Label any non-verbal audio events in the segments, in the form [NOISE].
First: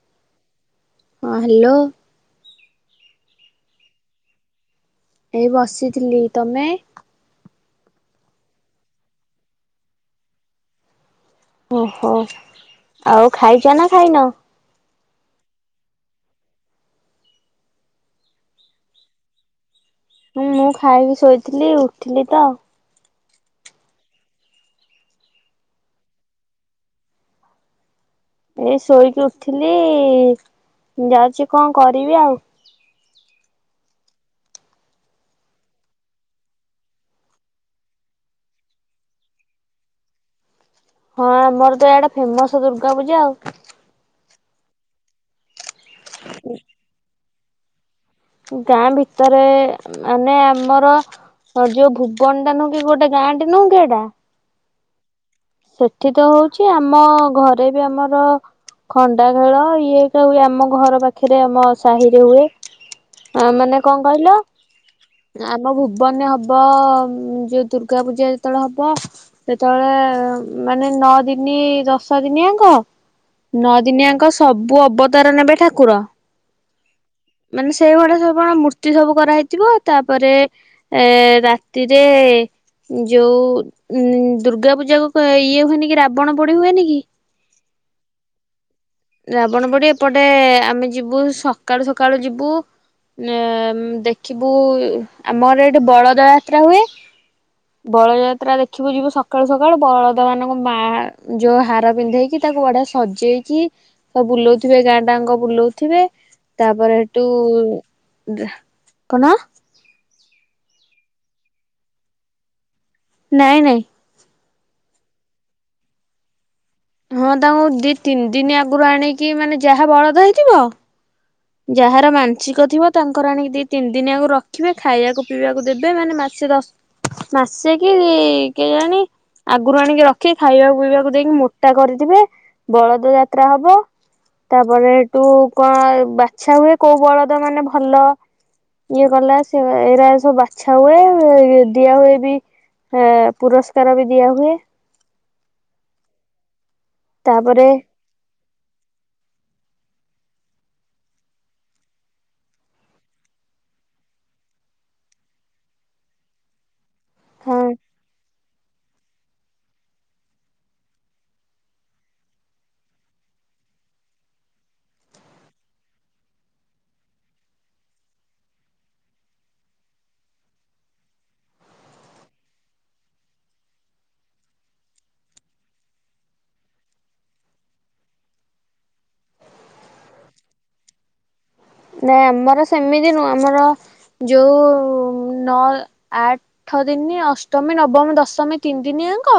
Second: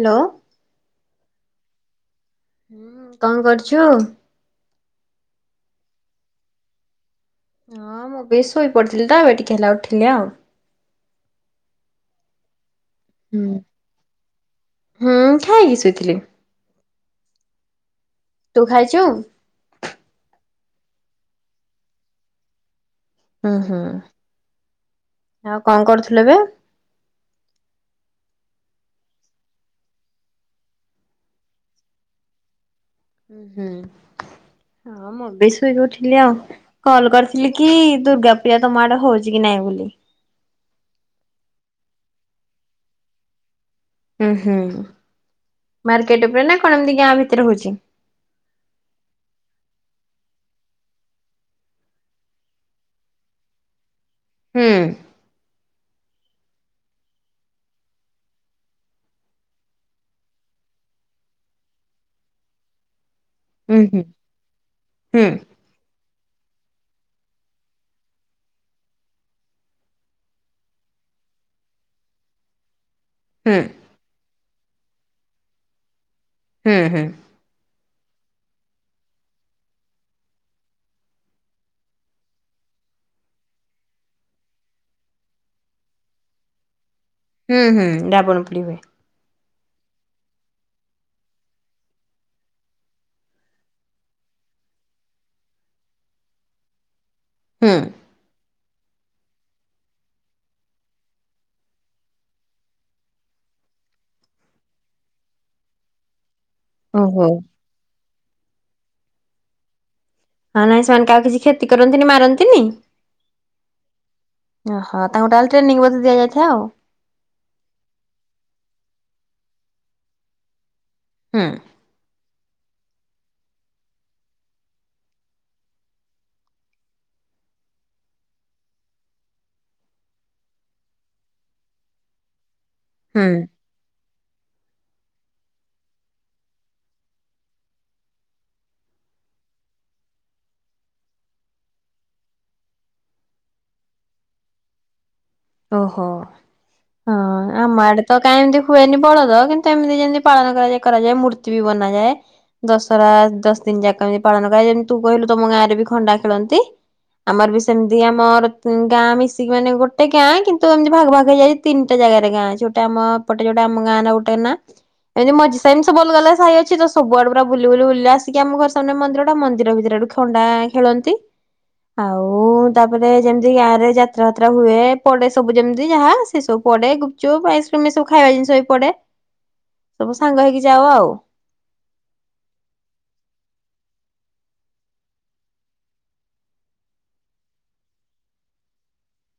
Hello. ହଁ hello. ହୁଁ କଣ କରୁଛୁ? ଏଇ ବସିଥିଲି ତମେ? ହଁ ମୁଁ ବି ଶୋଇ ପଡିଥିଲି ତ ଏବେ ଟିକେ ହେଲା ଉଠିଲି ଆଉ। ଓହୋ ଆଉ ହୁଁ। ଖାଇଛ ନା ଖାଇନ? ହୁଁ ଖାଇକି ଶୋଇଥିଲି, ତୁ ଖାଇଛୁ? ହଁ ମୁଁ ଖାଇକି ଶୋଇଥିଲି ଉଠିଲି ତ ହୁଁ ହୁଁ ଆଉ କଣ କରୁଥିଲୁ ଏବେ? ଏଇ ଶୋଇକି ଉଠିଲି ଯାଉଛି କଣ କରିବି ଆଉ। ହୁଁ, ହଁ ମୁଁ ବି ଶୋଇକି ଉଠିଲି ଆଉ। କଲ କରିଥିଲି କି ଦୁର୍ଗା ପୂଜା ତମ ଆଡେ ହଉଛି କି ନାଇଁ ବୋଲି। ହଁ ଆମର ତ ଆଡେ ଫେମସ ଦୁର୍ଗା ପୂଜା ଆଉ। ହୁଁ ହୁଁ ମାର୍କେଟ ଉପରେ ନା କଣ ଏମିତି ଗାଁ ଭିତରେ ହଉଛି। ଗାଁ ଭିତରେ ମାନେ ଆମର ହଉ ଯୋଉ ଭୁବନ ଟା ନୁଁ କି ଗୋଟେ ଗାଁଟେ ନଉଁ କି ଏଇଟା ହୁଁ। ସେଠି ତ ହଉଛି ଆମ ଘରେ ବି ଆମର ଖଣ୍ଡା ଖେଳ [UNINTELLIGIBLE] ହୁଏ ଆମ ଘର ପାଖରେ ଆମ ସାହିରେ ହୁଏ। ଆ ହୁଁ ମାନେ ହୁଁ କଣ କହିଲ ହୁଁ ଆମ ଭୁ ଭୁବନରେ ହେବ ଯଉ ଦୁର୍ଗା ପୂଜା ଯେତେବେଳେ ହବ ସେତେବେଳେ ମାନେ ନଅ ଦିନି ଦଶ ଦିନିଆଙ୍କ ହୁଁ ନଅ ଦିନିଆଙ୍କ ସବୁ ଅବତାର ନେବେ ଠାକୁର। ହୁଁ ହୁଁ। ମାନେ ସେଇଭୁଡା ସବୁ କଣ ମୂର୍ତ୍ତି ସବୁ କରାହେଇଥିବ ତାପରେ ଏ ରାତିରେ ଯୋଉ ଉ ଦୁର୍ଗା ପୂଜା କ ଇଏ ହୁଏନି କି ରାବଣ ପଡି ହୁଏନି କି? ହୁଁ ହୁଁ ଡାବଣ ପୋଡି ହୁଏ। ରାବଣ ବୋଡି ଏପଟେ ଆମେ ଯିବୁ ସକାଳୁ ସକାଳୁ ଯିବୁ। ଉ ଦେଖିବୁ ଆମର ଏଠି ବଳଦ ଯାତ୍ରା ହୁଏ। ହୁଁ ବଳଯାତ୍ରା ଦେଖିବୁ ଯିବୁ ସକାଳୁ ସକାଳୁ ବଳ ମାନଙ୍କ ମା ଯୋଉ ହାର ପିନ୍ଧେଇକି ତାକୁ ବଢିଆ ସଜେଇକି ସ ବୁଲଉଥିବେ ଗାଁ ଡାଙ୍କ ବୁଲଉଥିବେ ତାପରେ ଓହୋ। ସେଡୁ କଣ? ହଁ ନାଇଁ ସେମାନେ କ ଆଉ କିଛି କ୍ଷତି କରନ୍ତିନି ମାରନ୍ତିନି। ନାଇଁ ନାଇଁ। ଓହୋ ତାଙ୍କୁ ତାହେଲେ ଟ୍ରେନିଂ ବୋଧେ ଦିଆଯାଇଥାଉ। ହଁ ତାଙ୍କୁ ଦି ତିନି ଦିନ ଆଗରୁ ଆଣିକି ମାନେ ଯାହା ବଳଦ ହେଇଥିବ- ହଁ। ଯାହାର ମାନସିକ ଥିବ ତାଙ୍କର ଆଣିକି ଦୁଇ ତିନି ଦିନି ଆଗକୁ ରଖିବେ ଖାଇବାକୁ ପିଇବାକୁ ଦେବେ ମାନେ ମାସେ ଦଶ- ମାସେ କି କେଜାଣି ଆଗରୁ ଆଣିକି ରଖି ଖାଇବା ପିଇବାକୁ ଦେଇକି ମୋଟା କରିଥିବେ। ବଳଦ ହୁଁ ଯାତ୍ରା ହବ ତାପରେ ଏଠୁ କଁ ଛା ହୁଏ କୋଉ ବଳଦ ମାନେ ଭଲ ଇଏ କଲା ସେ ଏରା ସବୁ ବାଛା ହୁଏ ଦିଆ ହୁଏ ବି ହେ ପୁରସ୍କାର ବି ଦିଆ ହୁଏ। ଓହୋ ହଁ ତାପରେ ଆମ ଆଡେ ତ କାଁଇ ଏମିତି ହୁଏନି ବଳଦ କିନ୍ତୁ ଏମିତି ଯେମିତି ପାଳନ କରାଯଏ କରାଯାଏ ମୂର୍ତ୍ତି ବି ବନାଯାଏ। ଦଶହରା ଦଶ ଦିନ ଯାକ ଏମିତି ପାଳନ କ ଯେମିତି ତୁ କହିଲୁ ତମ ଗାଁରେ ବି ଖଣ୍ଡା ଖେଳନ୍ତି। ଆମର ହଁ ବି ସେମିତି ଆମର ଗାଁ ମିଶିକି ମାନେ ଗୋଟେ ଗାଁ କିନ୍ତୁ ଏମିତି ଭାଗ ଭାଗ ହେଇଯାଇଚି ତିନିଟା ଜାଗାରେ ଗାଁ ଯୋଉଟା ଆମ ଏଟେ ଯୋଟେ ଆମ ଗାଁ ନା ଗୋଟେ ନା। ଏମିତି ମଝି ସାାଇମିତି ବ ଭଲ ଗଲେ ସାାଇ ଅଛି ତ ସବୁଡ ପୁରା ବୁ ବୁଲି ବୁଲି ଆସିକି ଆମ ଘର ସାମ୍ନା ମନ୍ଦିରଟା ମନ୍ଦର ଭିତରେ ଖଣ୍ଡା ଖେଳନ୍ତି ଆଉ ତାପରେ ଯେମିତି ଗାଁ ରେ ଯାତ୍ରା ଫାତ୍ରା ହୁଏ। ପଡେ ସବୁ ଯେମିତି ଯାହା ସେ ସବୁ ପଡେ ଗୁପଚୁପ୍ ଆଇସ୍କ୍ରିମ ଏ ସବୁ ଖାଇବା ଜିନିଷ ବି ପଡେ। ସବୁ ସାଙ୍ଗ ହେଇକି ଯାଉ ଆଉ। ନାଇଁ ଆମର ସେମିତି ନୁହଁ ଆମର ଯଉ ନଅ ଆଠ ଆଠ ଦିନ ଅଷ୍ଟମୀ ନବମୀ ଦଶମୀ ତିନି ଦିନି ଯାଙ୍କ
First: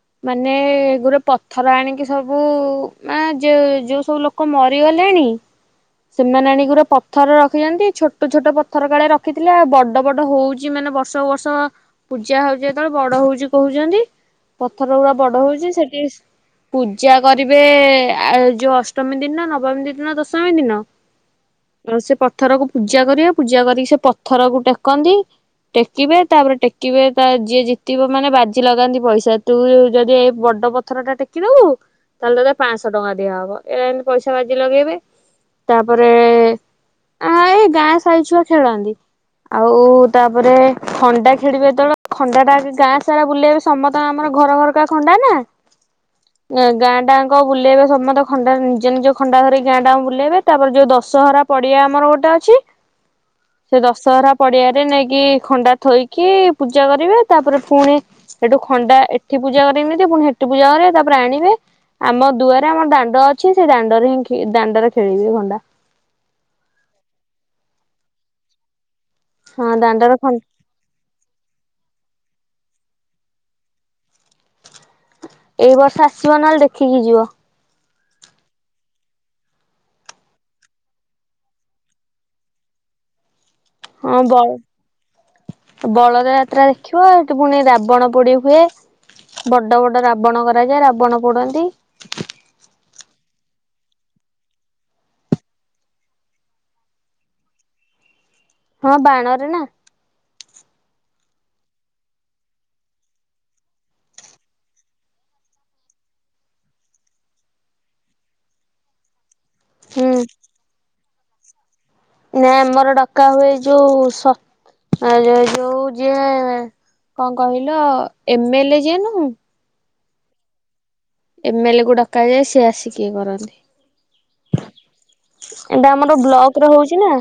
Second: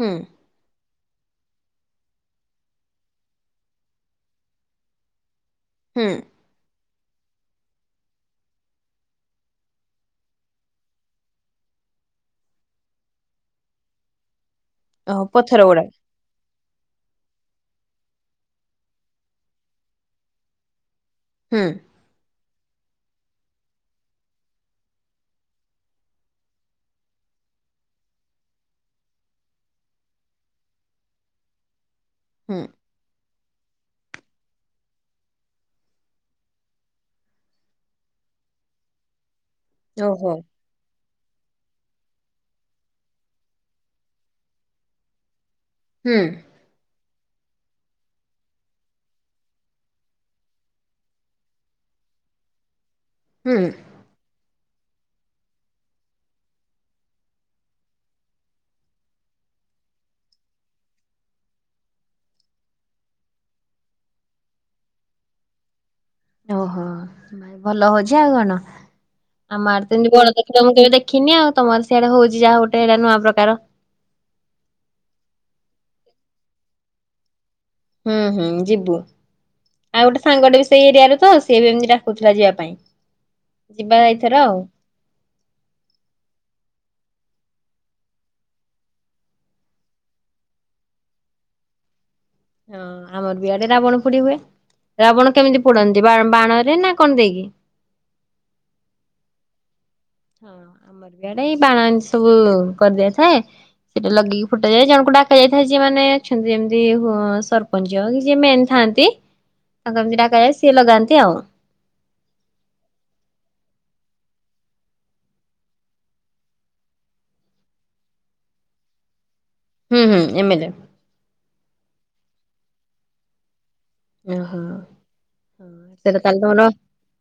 ହୁଁ ମାନେ ଗୋଟେ ପଥର ଆଣିକି ସବୁ ଯୋଉ ସବୁ ଲୋକ ମରିଗଲେଣି ହୁଁ ସେମାନେ ଆଣି ଗୁ ପ ପଥର ରଖିଛନ୍ତି ଛୋଟ ଛୋଟ ପଥର କାଳେ ରଖିଥିଲେ ଆଉ ବଡ ବଡ ହଉଛି ମାନେ ବର୍ଷ ବର୍ଷ ପୂଜା ହଉଚି ଯେତେବେଳେ ବଡ ହଉଚି କହୁଚନ୍ତି ପଥର ଗୁଡା ଓହୋ ବଡ ପଥର ହଉଚି ଗୁଡା ସେଠି ପୂଜା କରିବେ ଯୋଉ ଅଷ୍ଟମୀ ଦିନ ନବମୀ ଦିନ ଦଶମୀ ଦିନ। ହୁଁ। ଆଉ ସେ ପଥରକୁ ପୂଜା କରିବେ ପୂଜା କରିକି ସେ ପଥରକୁ ଟେକନ୍ତି। ଟେକିବେ ତାପରେ ଟେକିବେ ତା ଯିଏ ଜିତିବ ମାନେ ବାଜି ଲଗାନ୍ତି ପଇସା ତୁ ଯଦି ଏ ବଡ ପଥର ଟା ଟେକିଦବୁ ତାହେଲେ ହୁଁ ପାଂଶ ଶ ଟଙ୍କା ଦିଆହବ ଏତି ପଇସା ବାଜି ଲଗେଇବେ। ତାପରେ ଆ ଏ ଗାଁ ସାହି ଛୁଆ ଖେଳନ୍ତି। ଆଉ ଓହୋ ତାପରେ। ଖଣ୍ଡା ଖେଳିବେ ଯେେବେଳେ ଖଣ୍ଡା ଟା ଗାଁ ସାରା ବୁଲେଇବେ ସମସ୍ତଙ୍କ ଆମର ଘର ଘରକା ଖଣ୍ଡା ନା। ହୁଁ। ଗାଁ ଟା ଙ୍କ ବୁଲେଇବେ ସମସ୍ତେ ଖଣ୍ଡା ନିଜ ନିଜ ଖଣ୍ଡା ଧରିକି ଗାଁ ଟାଙ୍କୁ ବୁଲେଇବେ ତାପରେ ଯୋଉ ଦଶହରା ପଡ଼ିଆ ଆମର ଗୋଟେ ଅଛି ହୁଁ। ସେ ଦଶହରା ପଡିଆରେ ନେଇକି ଖଣ୍ଡା ଥୋଇକି ପୂଜା କରିବେ। ତାପରେ ପୁଣି ସେଠୁ ଖଣ୍ଡା ଏଠି ପୂଜା କରି ନେଇଥିବେ ପୁଣି ସେଠି ପୂଜା କରିବେ ତାପରେ ଆଣିବେ ଆମ ଦୁଆରେ ଆମର ଦାଣ୍ଡ ଅଛି ସେ ଦାଣ୍ଡରେ ହିଁ ଦାଣ୍ଡରେ ଖେଳିବେ ଖଣ୍ଡା। ଓହୋ ଭଲ ହଉଛି ଆଉ କଣ ଆମ ହଁ ଆଡ ତମତି ଦାଣ୍ଡରେ ଖଣ୍ଡା ବଳଦ ତ ମୁଁ କେବେ ଦେଖିନି ଆଉ ତମର ସେଇଆଡେ ହଉଛି ଯାହା ଗୋଟେ ଏଇଟା ନୂଆ ପ୍ରକାର ଏଇ ବର୍ଷ ଆସିବ ନହେଲେ ଦେଖିକି ଯିବ। ହୁଁ ହୁଁ ଯିବୁ। ଆଉ ଗୋଟେ ସାଙ୍ଗଟେ ବି ସେଇ ଏରିଆରେ ତ ସିଏ ବି ଏମିତି ଡାକୁଥିଲା ଯିବା ପାଇଁ। ଯିବା ହଁ ଏଇଥର ବ ଆଉ ବଳର ଯାତ୍ରା ଦେଖିବ ଏଠି ପୁଣି ରାବଣ ପୋଡି ହୁଏ। ବଡ ବଡ ରାବଣ କରାଯାଏ ରାବଣ ପୋଡନ୍ତି। ହଁ ଆମର ବି ଆଡେ ରାବଣ ପୋଡି ହୁଏ। ରାବଣ କେମିତି ପୋଡନ୍ତି ବାଣ ରେ ନା କଣ ଦେଇକି? ହଁ ବାଣରେ ନା। [INAUDIBLE] ସେଟା ଲଗେଇକି ଫୁଟାଯାଏ ଜଣଙ୍କୁ ଡାକ ଯାଇଥାଏ ଯିଏ ମାନେ ଅଛନ୍ତି ଯେମିତି ସରପଞ୍ଚ କି ଯିଏ ମେନ୍ ଥାଆନ୍ତି ତାଙ୍କର କିମିତି ହୁଁ ଡ଼ାକା ଯାଏ ସିଏ ଲଗାନ୍ତି ଆଉ। ନାଇ ଆମର ଡକା ହୁଏ ଯୋଉ ଆ ଯୋଉ ଯିଏ କଣ କହିଲ ଏମଏଲେ ଯିଏ ନୁହ ହୁଁ ହୁଁ ଏମେଲେ ଏମଏଲେ କୁ ଡକାଯାଏ ସିଏ ଆସି କିଏ କରନ୍ତି। ଓହୋ। ଏଇଟା ଆମର ସେଇଟା ତାହେଲେ ତମର ବ୍ଲକରେ ହଉଛି ନା।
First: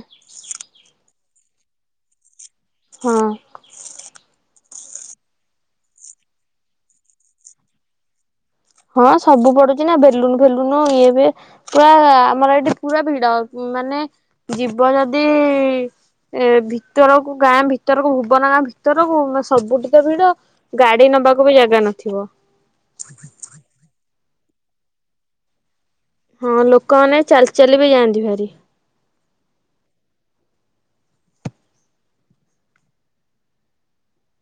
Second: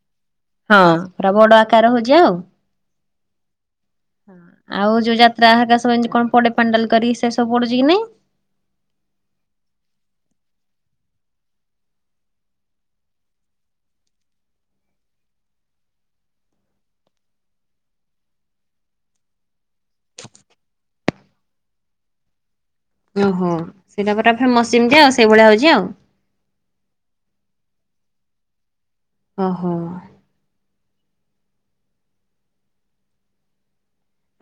ହଁ ପୁରା ବଡ ଆକାର ହଉଛି ଆଉ। ହଁ। ଆଉ ଯୋଉ ଯାତ୍ରା ଆକା ସବୁ କଣ ପଡେ ପାଣ୍ଡାଲ କରିକ ସେ ସବୁ ପଡୁଛି କି ନାଇଁ? ହଁ ସବୁ ପଡୁଛି ନା ବେଲୁନ ଫେଲୁନ ଇଏବେ ପୁରା ଆମର ଏଇଠି ପୁରା ଭିଡ ମାନେ ଯିବ ଯଦି ଏ ଭିତରକୁ ଗାଁ ଭିତରକୁ ଭୁବନ ଗାଁ ଭିତରକୁ ସବୁଠି ତ ଭିଡ। ଗାଡି ନବାକୁ ବି ଜାଗା ନଥିବ। ଓହୋ ସେଇଟା ପରା ଫେମୋଷ ସେମିତି ଆଉ ସେଇଭଳିଆ ହଉଛି ଆଉ। ହଁ ଲୋକ ମାନେ ଚାଲି ଚାଲି ବି ଯାଆନ୍ତି ଭାରି। ଓହୋ।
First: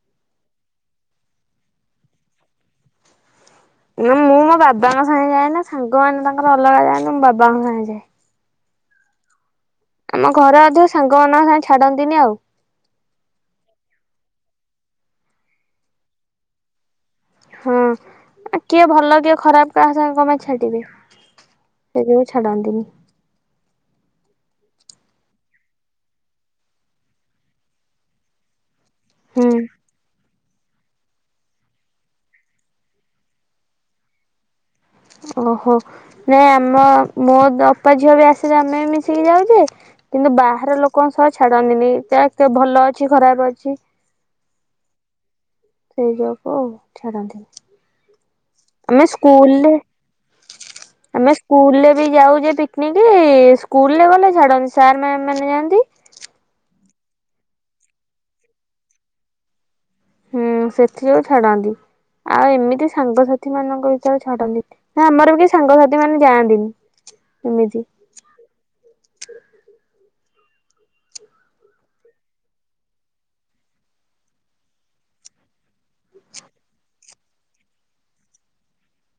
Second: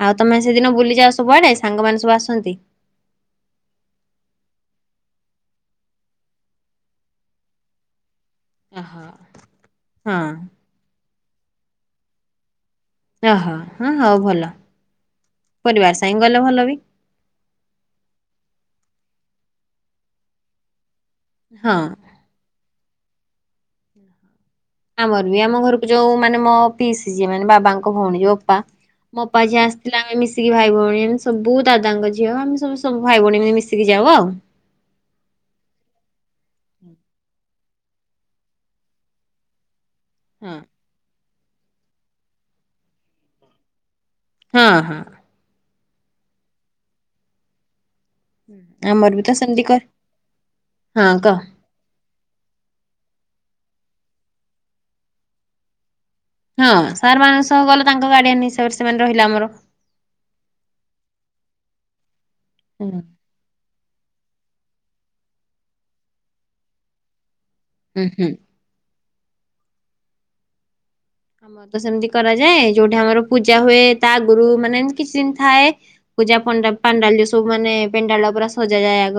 ଆଉ ତମେ ସେଦିନ ବୁଲିଯାଅ ସବୁଆଡେ ସାଙ୍ଗମାନେ ସବୁ ଆସନ୍ତି? ନା ମୁଁ ମୋ ବାବାଙ୍କ ସାଙ୍ଗେ ଯାଏ ନା ସାଙ୍ଗମାନେ ତାଙ୍କର ଅଲଗା ଯାଆନ୍ତି ମୁଁ ବାବାଙ୍କ ସାଙ୍ଗେ ଯାଏ। [INAUDIBLE] ଆମ ଘରେ ଅଧ ସାଙ୍ଗମାନାଙ୍କ ସାଙ୍ଗେ ଛାଡନ୍ତିନି ଆଉ। ଓହୋ ହଁ ହଉ ଭଲ ପରିବାର ସାଙ୍ଗେ ଗଲେ ଭଲ ବି। ହଁ କିଏ ଭଲ କିଏ ଖରାପ କାହା ସାଙ୍ଗେ କନ ପାଇଁ ଛାଡିବେ? ହଁ। ସେଇ ଯୋଗୁଁ ଛାଡନ୍ତିନି। ଆମର ବି ଆମ ଘରକୁ ଯୋଉ ମାନେ ମୋ ପିସି ଯିଏ ମାନେ ବାବାଙ୍କ ଭଉଣୀ ଯୋଉ ଅପା ମୋ ଅପା ହୁଁ। ଯିଏ ଆସି ଥିଲା ଆମେ ମିଶିକି ଭାଇ ଭଉଣୀ ଆମେ ସବୁ ଦାଦା ଙ୍କ ଝିଅ ଆମେ ସବୁ ସବୁ ଭାଇ ଭଉଣୀ ମିଶିକି ଯାଉ ଆଉ। ଓହୋ ନାଇଁ ଆମ ମୋ ଅପା ଝିଅ ବି ଆସିଲେ ଆମେ ବି ମିଶିକି ଯାଉଯେ କିନ୍ତୁ ହଁ ବାହାର ଲୋକଙ୍କ ସହ ଛାଡନ୍ତିନି ତା ଭଲ ଅଛି ଖରାପ ଅଛି ହଁ ହଁ। ସେଇ ଯୋଗୁ ଛାଡ଼ନ୍ତିନି। ଆମେ ଆମର ବି ତ ସେମିତି ସ୍କୁଲେ କର ହଁ ଆମେ କହ ସ୍କୁଲରେ ବି ଯାଉଯେ ପିକ୍ ପିକନିକ୍ ସ୍କୁଲରେ ଗଲେ ଛାଡନ୍ତି ସାର୍ ମାମ ମାନେ ଯାଆନ୍ତି। ହଁ ସାର୍ ମାନେ ସହ ଗଲେ ତାଙ୍କ ଗାଡିଆନ ହିସାବରେ ସେମାନେ ରହିଲେ ଆମର। ହୁଁ ସେଥି ଯୋଗୁ ଛାଡନ୍ତି, ଆଉ ହୁଁ ଏମିତି ସାଙ୍ଗସା ସାଥି ମାନଙ୍କ ଭିତରେ ଛାଡନ୍ତି, ନା ଆମର ବି ସାଙ୍ଗସାଥି ମାନେ ଯାଆନ୍ତିନି ଏମିତି। ହୁଁ ହୁଁ। ଆମର ତ ସେମିତି କରାଯାଏ, ଯୋଉଠି ଆମର ପୂଜା ହୁଏ ତା ଆଗୁରୁ ମାନେ ଏମତି କିଛି ଦିନି ଥାଏ। ପୂଜା ପଣ୍ଡା ପାଣ୍ଡାଲ ସବୁ ମାନେ ପେଣ୍ଡାଲ ଟା ପୁରା ସଜା ଯାଏ ଆଗ।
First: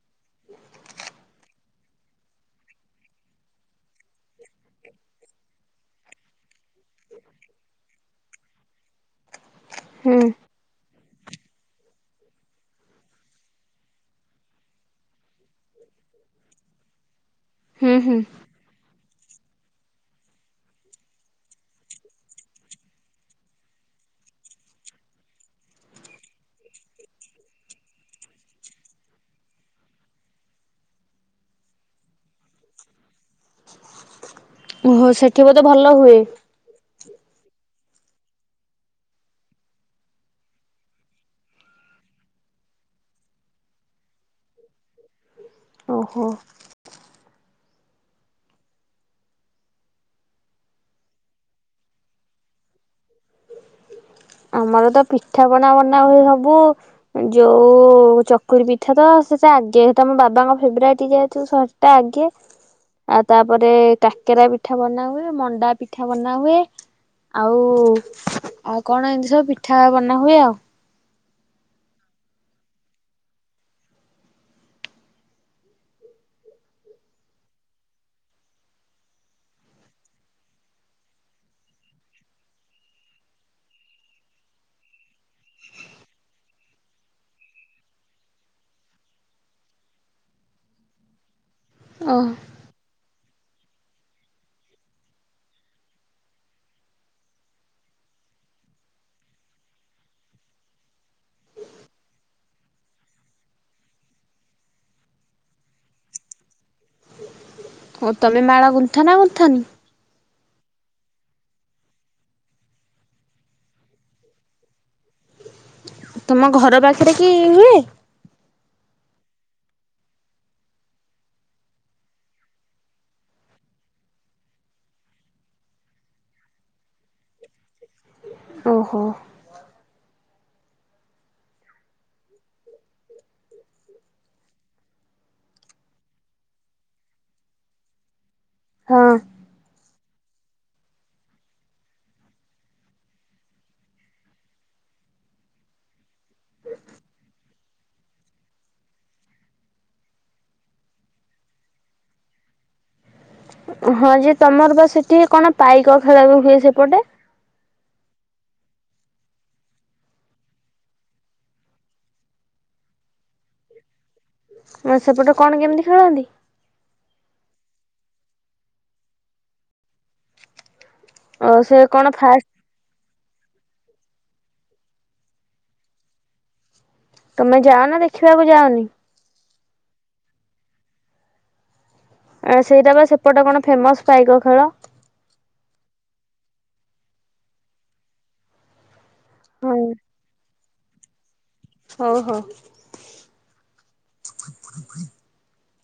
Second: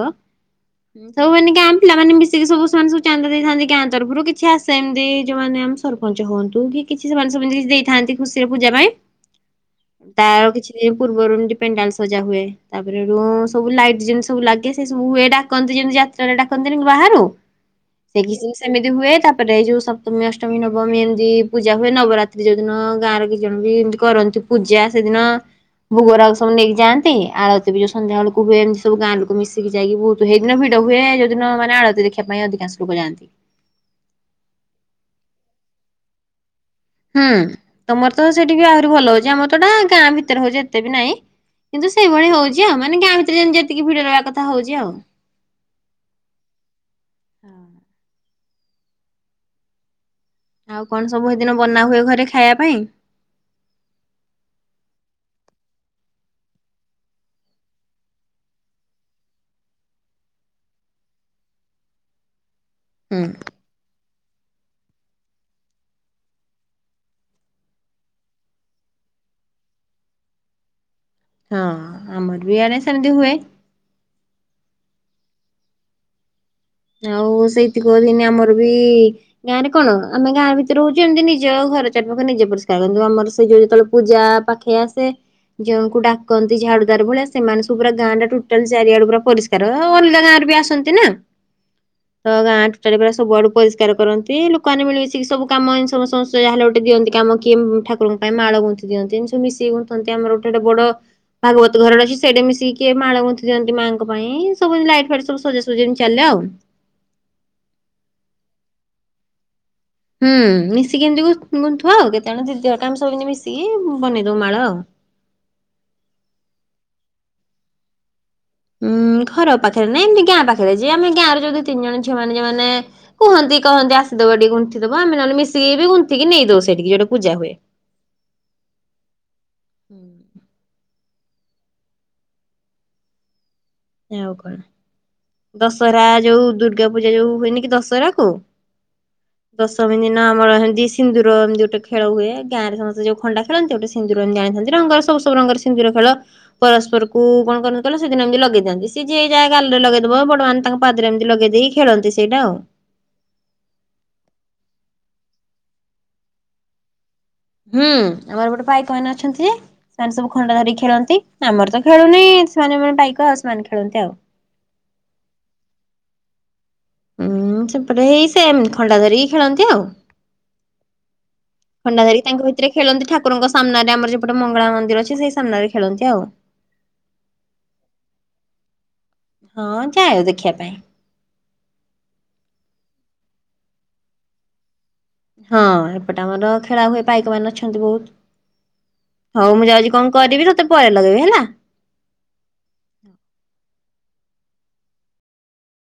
ସବୁ ମାନେ ଗାଁ ପିଲାମାନେ ମିଶିକି ସବୁ ସେମାନେ ସବୁ ଚାନ୍ଦା ଦେଇଥାନ୍ତି, ଗାଁ ତରଫରୁ କିଛି ଆସେ ଏମିତି ଯୋଉମାନେ ସରପଞ୍ଚ ହୁଅନ୍ତୁ, କି କିଛି ସେମାନେ ସେମାନେ କିଛି ଦେଇଥାନ୍ତି ଖୁସିରେ ପୂଜା ପାଇଁ, ହୁଁ ତାର କିଛି ସେ ପୂର୍ବରୁ ଏମିତି ପେଣ୍ଡାଲ ସଜା ହୁଏ। ତାପରେ ରୁ ସବୁ ଲାଇଟ୍ ଯେମି ସବୁ ଲାଗେ, ସେ ସବୁକୁ ଏ ଡାକନ୍ତି ଯେମିତି ଯାତ୍ରାରେ ଡାକନ୍ତିନି ବାହାରୁ। ହୁଁ ହୁଁ ସେ କିିଛି ଦିନି ସେମିତି ହୁଏ, ତାପରେ ଏଇ ଯୋଉ ସପ୍ତମୀ, ଅଷ୍ଟମୀ, ନବମୀ ଏମତି ପୂଜା ହୁଏ, ନବରାତ୍ରି ଯୋଉ ଦିନ ଗାଁରେ କିଛି ଜଣ ବି ଏମତି କରନ୍ତି ପୂଜା ସେଦିନ। ଭୋଗରାଗ ସବୁ ନେଇକି ଯାଆନ୍ତି, ଆଳତି ବି ଯୋଉ ସନ୍ଧ୍ୟାବେଳକୁ ହୁଏ। ଏମତି ସବୁ ଗାଁ ଲୋକ ମିଶିକି ଯାଇକି ବହୁତ ସେଇ ଦିନ ଭିଡ ହୁଏ, ଯୋଉଦିନ ମାନେ ଆଳତୀ ଦେଖିବା ପାଇଁ ଅଧିକାଂଶ ଲୋକ ଯାଆନ୍ତି। ଓହୋ ସେଠି ବୋଧେ ଭଲ ହୁଏ। ହୁଁ ତମର ତ ସେଠି ବି ଆହୁରି ଭଲ ହଉଚି, ଆମର ତଏଟା ଗାଁ ଭିତରେ ହଉଛି ଏତେ ବି ନାଇଁ। କିନ୍ତୁ ସେଇଭଳି ହଉଛି ଆଉ, ମାନେ ଗାଁ ଭିତରେ ଯେମ ଯେତିକି ଭିଡ ରହିିବା କଥା ହଉଛି ଆଉ। ଓହୋ। ଆଉ କଣ ସବୁ ସେଦିନ ବନା ହୁଏ ଘରେ ଖାଇବା ପାଇଁ? ଆମର ତ ପିଠାପନା ବନା ହୁଏ ସବୁ। ଯୋଉ ଚକୁରି ପିଠା ତ ସେଟା ଆଗେ, ସେଟା ମୋ ବାବାଙ୍କ ଫେବରାଇଟ୍ ଯେହତୁ ସେଟା ଆଗେ। ହୁଁ ଆଉ ତାପରେ କାକେରା ପିଠା ବନାହୁଏ, ମଣ୍ଡା ପିଠା ବନାହୁଏ। ଆଉ ଆଉ କଣ ଏମିତି ସବୁ ପିଠା ବନା ହୁଏ ଆଉ। ହଁ ଆମର ବି ଇଆଡେ ସେମିତି ହୁଏ। ଆଉ ସେଇଥି କୁହନ୍ତିନୀ ଆମର ବି ଗାଁରେ କଣ ଆମେ ଗାଁ ଭିତରେ ରହୁଛୁ, ଏମିତି ନିଜ ଘର ଚାରିପାଖରେ ନିଜ ପରିଷ୍କାର କରୁ, ଆମର ସେଇ ଯଉ ଯେତେବେଳେ ପୂଜା ପାଖ ଖେଇ ଆସେ, ଜଣଙ୍କୁ ଡାକନ୍ତି ଝାଡୁଦାର ଭଳିଆ ସେମାନେ ସବୁ ପୁରା ଗାଁ ଟା ଟୋଟାଲ ଚାରିଆଡେ ପୁରା ପରିସ୍କା ର ଅଲଗା ଗାଁ ରେ ବି ଆସନ୍ତି ନା ଆଉ ତ ଗାଁ ଟୋଟାଲ ପୁରା ସବୁଆଡୁ ପରିଷ୍କାର କରନ୍ତି, ଲୋକମାନେ ମିଳିିମିଶିକି ସବୁ କାମ ସମସ୍ତ ଯାହେଲେ ଗୋଟେ ଦିଅନ୍ତି କାମ କିଏ ଠାକୁରଙ୍କୁ ପାଇଁ ମାଳ ଗୁନ୍ଥିି ଦିଅନ୍ତି, ଏମିତି ସବୁ ମିଶୀକି ଗୁନ୍ଥନ୍ତି ଆମର ଗୋଟେ ଗୋଟେ ବଡ ଭାଗବତ ଘର ଗୋଟେ ଅଛି, ସେଇଟି ମିଶିକିଏ ମାଳ ଗୁନ୍ଥି ଦିଅନ୍ତି ମାଙ୍କ ପାଇଁ ସବୁ ଲାଇଟ ଫାଇଟ୍ ସବୁ ସଜା ସଜି ଏମିତିି ଚାଲେ ଆଉ। ଆଉ ତମେ ମାଳ ଗୁନ୍ଥ ନା ଗୁନ୍ଥନି? ହୁଁ ମିଶିକି ଏମିତି ଗୁ ଗୁନ୍ଥୁ ଆଉ, କେତେବେଳେ ଦିଦି ହେରିକା ଆମେ ସବୁ ଏମିତି ମିଶିକି ବନେଇ ଦଉ ମାଳ ଆଉ। ତମ ଘର ପାଖରେ କି ହୁଏ? ଉୁଁ ଘର ପାଖରେ ନାଇଁ ଏମିତି ଗାଁ ପାଖରେ, ଯେ ଆମ ଗାଁରେ ଯୋଉ ଦି ତିନି ଜଣ ଝିଆମାନେ ଯୋଉ ମାନେ କୁହନ୍ତି କହନ୍ତି ଆସିଦବ ଟିକେ ଗୁନ୍ଥିଦବ, ଆମେହେଲେ ମିଶିକିରି ଗୁନ୍ଥିକିରି ନେଇଦଉ ସେଠିକି ଯୋଉଠି ପୂଜା ହୁଏ। ଓହୋ। [UNINTELLIGIBLE] ଆଉ କଣ? ଦଶହରା ଯୋଉ ଦୁର୍ଗା ପୂଜା ଯୋଉ ହୁଏନି କି ଦଶହରା କୁ। ହଁ। ଦଶମୀ ଦିନ ଆମର ହେମିତି ସିନ୍ଦୁର ଏମିତି ଗୋଟେ ଖେଳ ହୁଏ, ଗାଁ ରେ ସମସ୍ତେ ଯୋଉ ଖଣ୍ଡା ଖେଳନ୍ତି ଗୋଟେ ସିନ୍ଦୁର ଏମ୍ତି ଆଣିଥାନ୍ତି, ରଙ୍ଗର ସବୁ-ସବୁ ରଙ୍ଗରେ ସିନ୍ଦୁର ଖେଳ। ପରସ୍ପରକୁ କଣ କରନ୍ତି କହିଲ, ସେଦିନ ଏମ୍ତି ଲଗେଇ ଦିଅନ୍ତି, ସିଏ ଯିଏ ଯାହା ଗାଲରେ ଲଗେଇଦବ ବଡ ମାନେ ତାଙ୍କ ପାଦରେ ଏମ୍ତି ଲଗେଇ ଦେଇକି ଖେଳନ୍ତି ସେଇଟା ଆଉ। ହଁ ଯେ ତମର ବା ସେଠି କଣ ପାଇକ ଖେଳ ବି ହୁଏ ସେପଟେ? ହୁଁ ଆମର ଏପଟେ ପାଇକ ମାନେ ଅଛନ୍ତି। ସେମାନେ ସବୁ ଖଣ୍ଡା ଧରିିକ ଖେଳନ୍ତି, ଆମର ତ ଖେଳୁନି ସେମାନେ ମାନେ ପାଇକ ଆଉ ସେମାନେ ଖେଳନ୍ତି ଆଉ। [UNINTELLIGIBLE] ସେପଟେ କଣ କେମ୍ତି ଖେଳନ୍ତି? ଉୁଁ ସେପଟେ ହେଇ ସେମ୍ ଖଣ୍ଡା ଧରିକି ଖେଳନ୍ତି ଆଉ। ଓ ସେ ଖଣ୍ଡା କଣ ଧାରିକି ତାଙ୍କ ଫାଷ୍ଟ ଭି ତେରେ ଖେଳନ୍ତି ଠାକୁରଙ୍କ ସାମ୍ନାରେ ଆମର ସେପଟେ ମଙ୍ଗଳା ମନ୍ଦିର ଅଛି, ସେଇ ସାମ୍ନାରେ ଖେଳନ୍ତି ଆଉ। ତମେ ଯାଅ ନା ଦେଖିବାକୁ ଯାଅନି? ହଁ ଯାଉ ଦେଖିଆ ପାଇଁ। ଆଁ ସେଇଟା ବା ସେପଟେ କଣ ଫେମସ୍ ପାଇକ ଖେଳ। ହଁ ଏପଟେ ଆମର ଖେଳା ହୁଏ ପାଇକ ମାନେ ଅଛନ୍ତି ବହୁତ୍। ହଉ ମୁଁ ହଁ। ଯାଉଚି କଣ କରିବି, ତତେ ପରେ ଲଗେଇବି ହେଲା। ହଉ-ହଉ।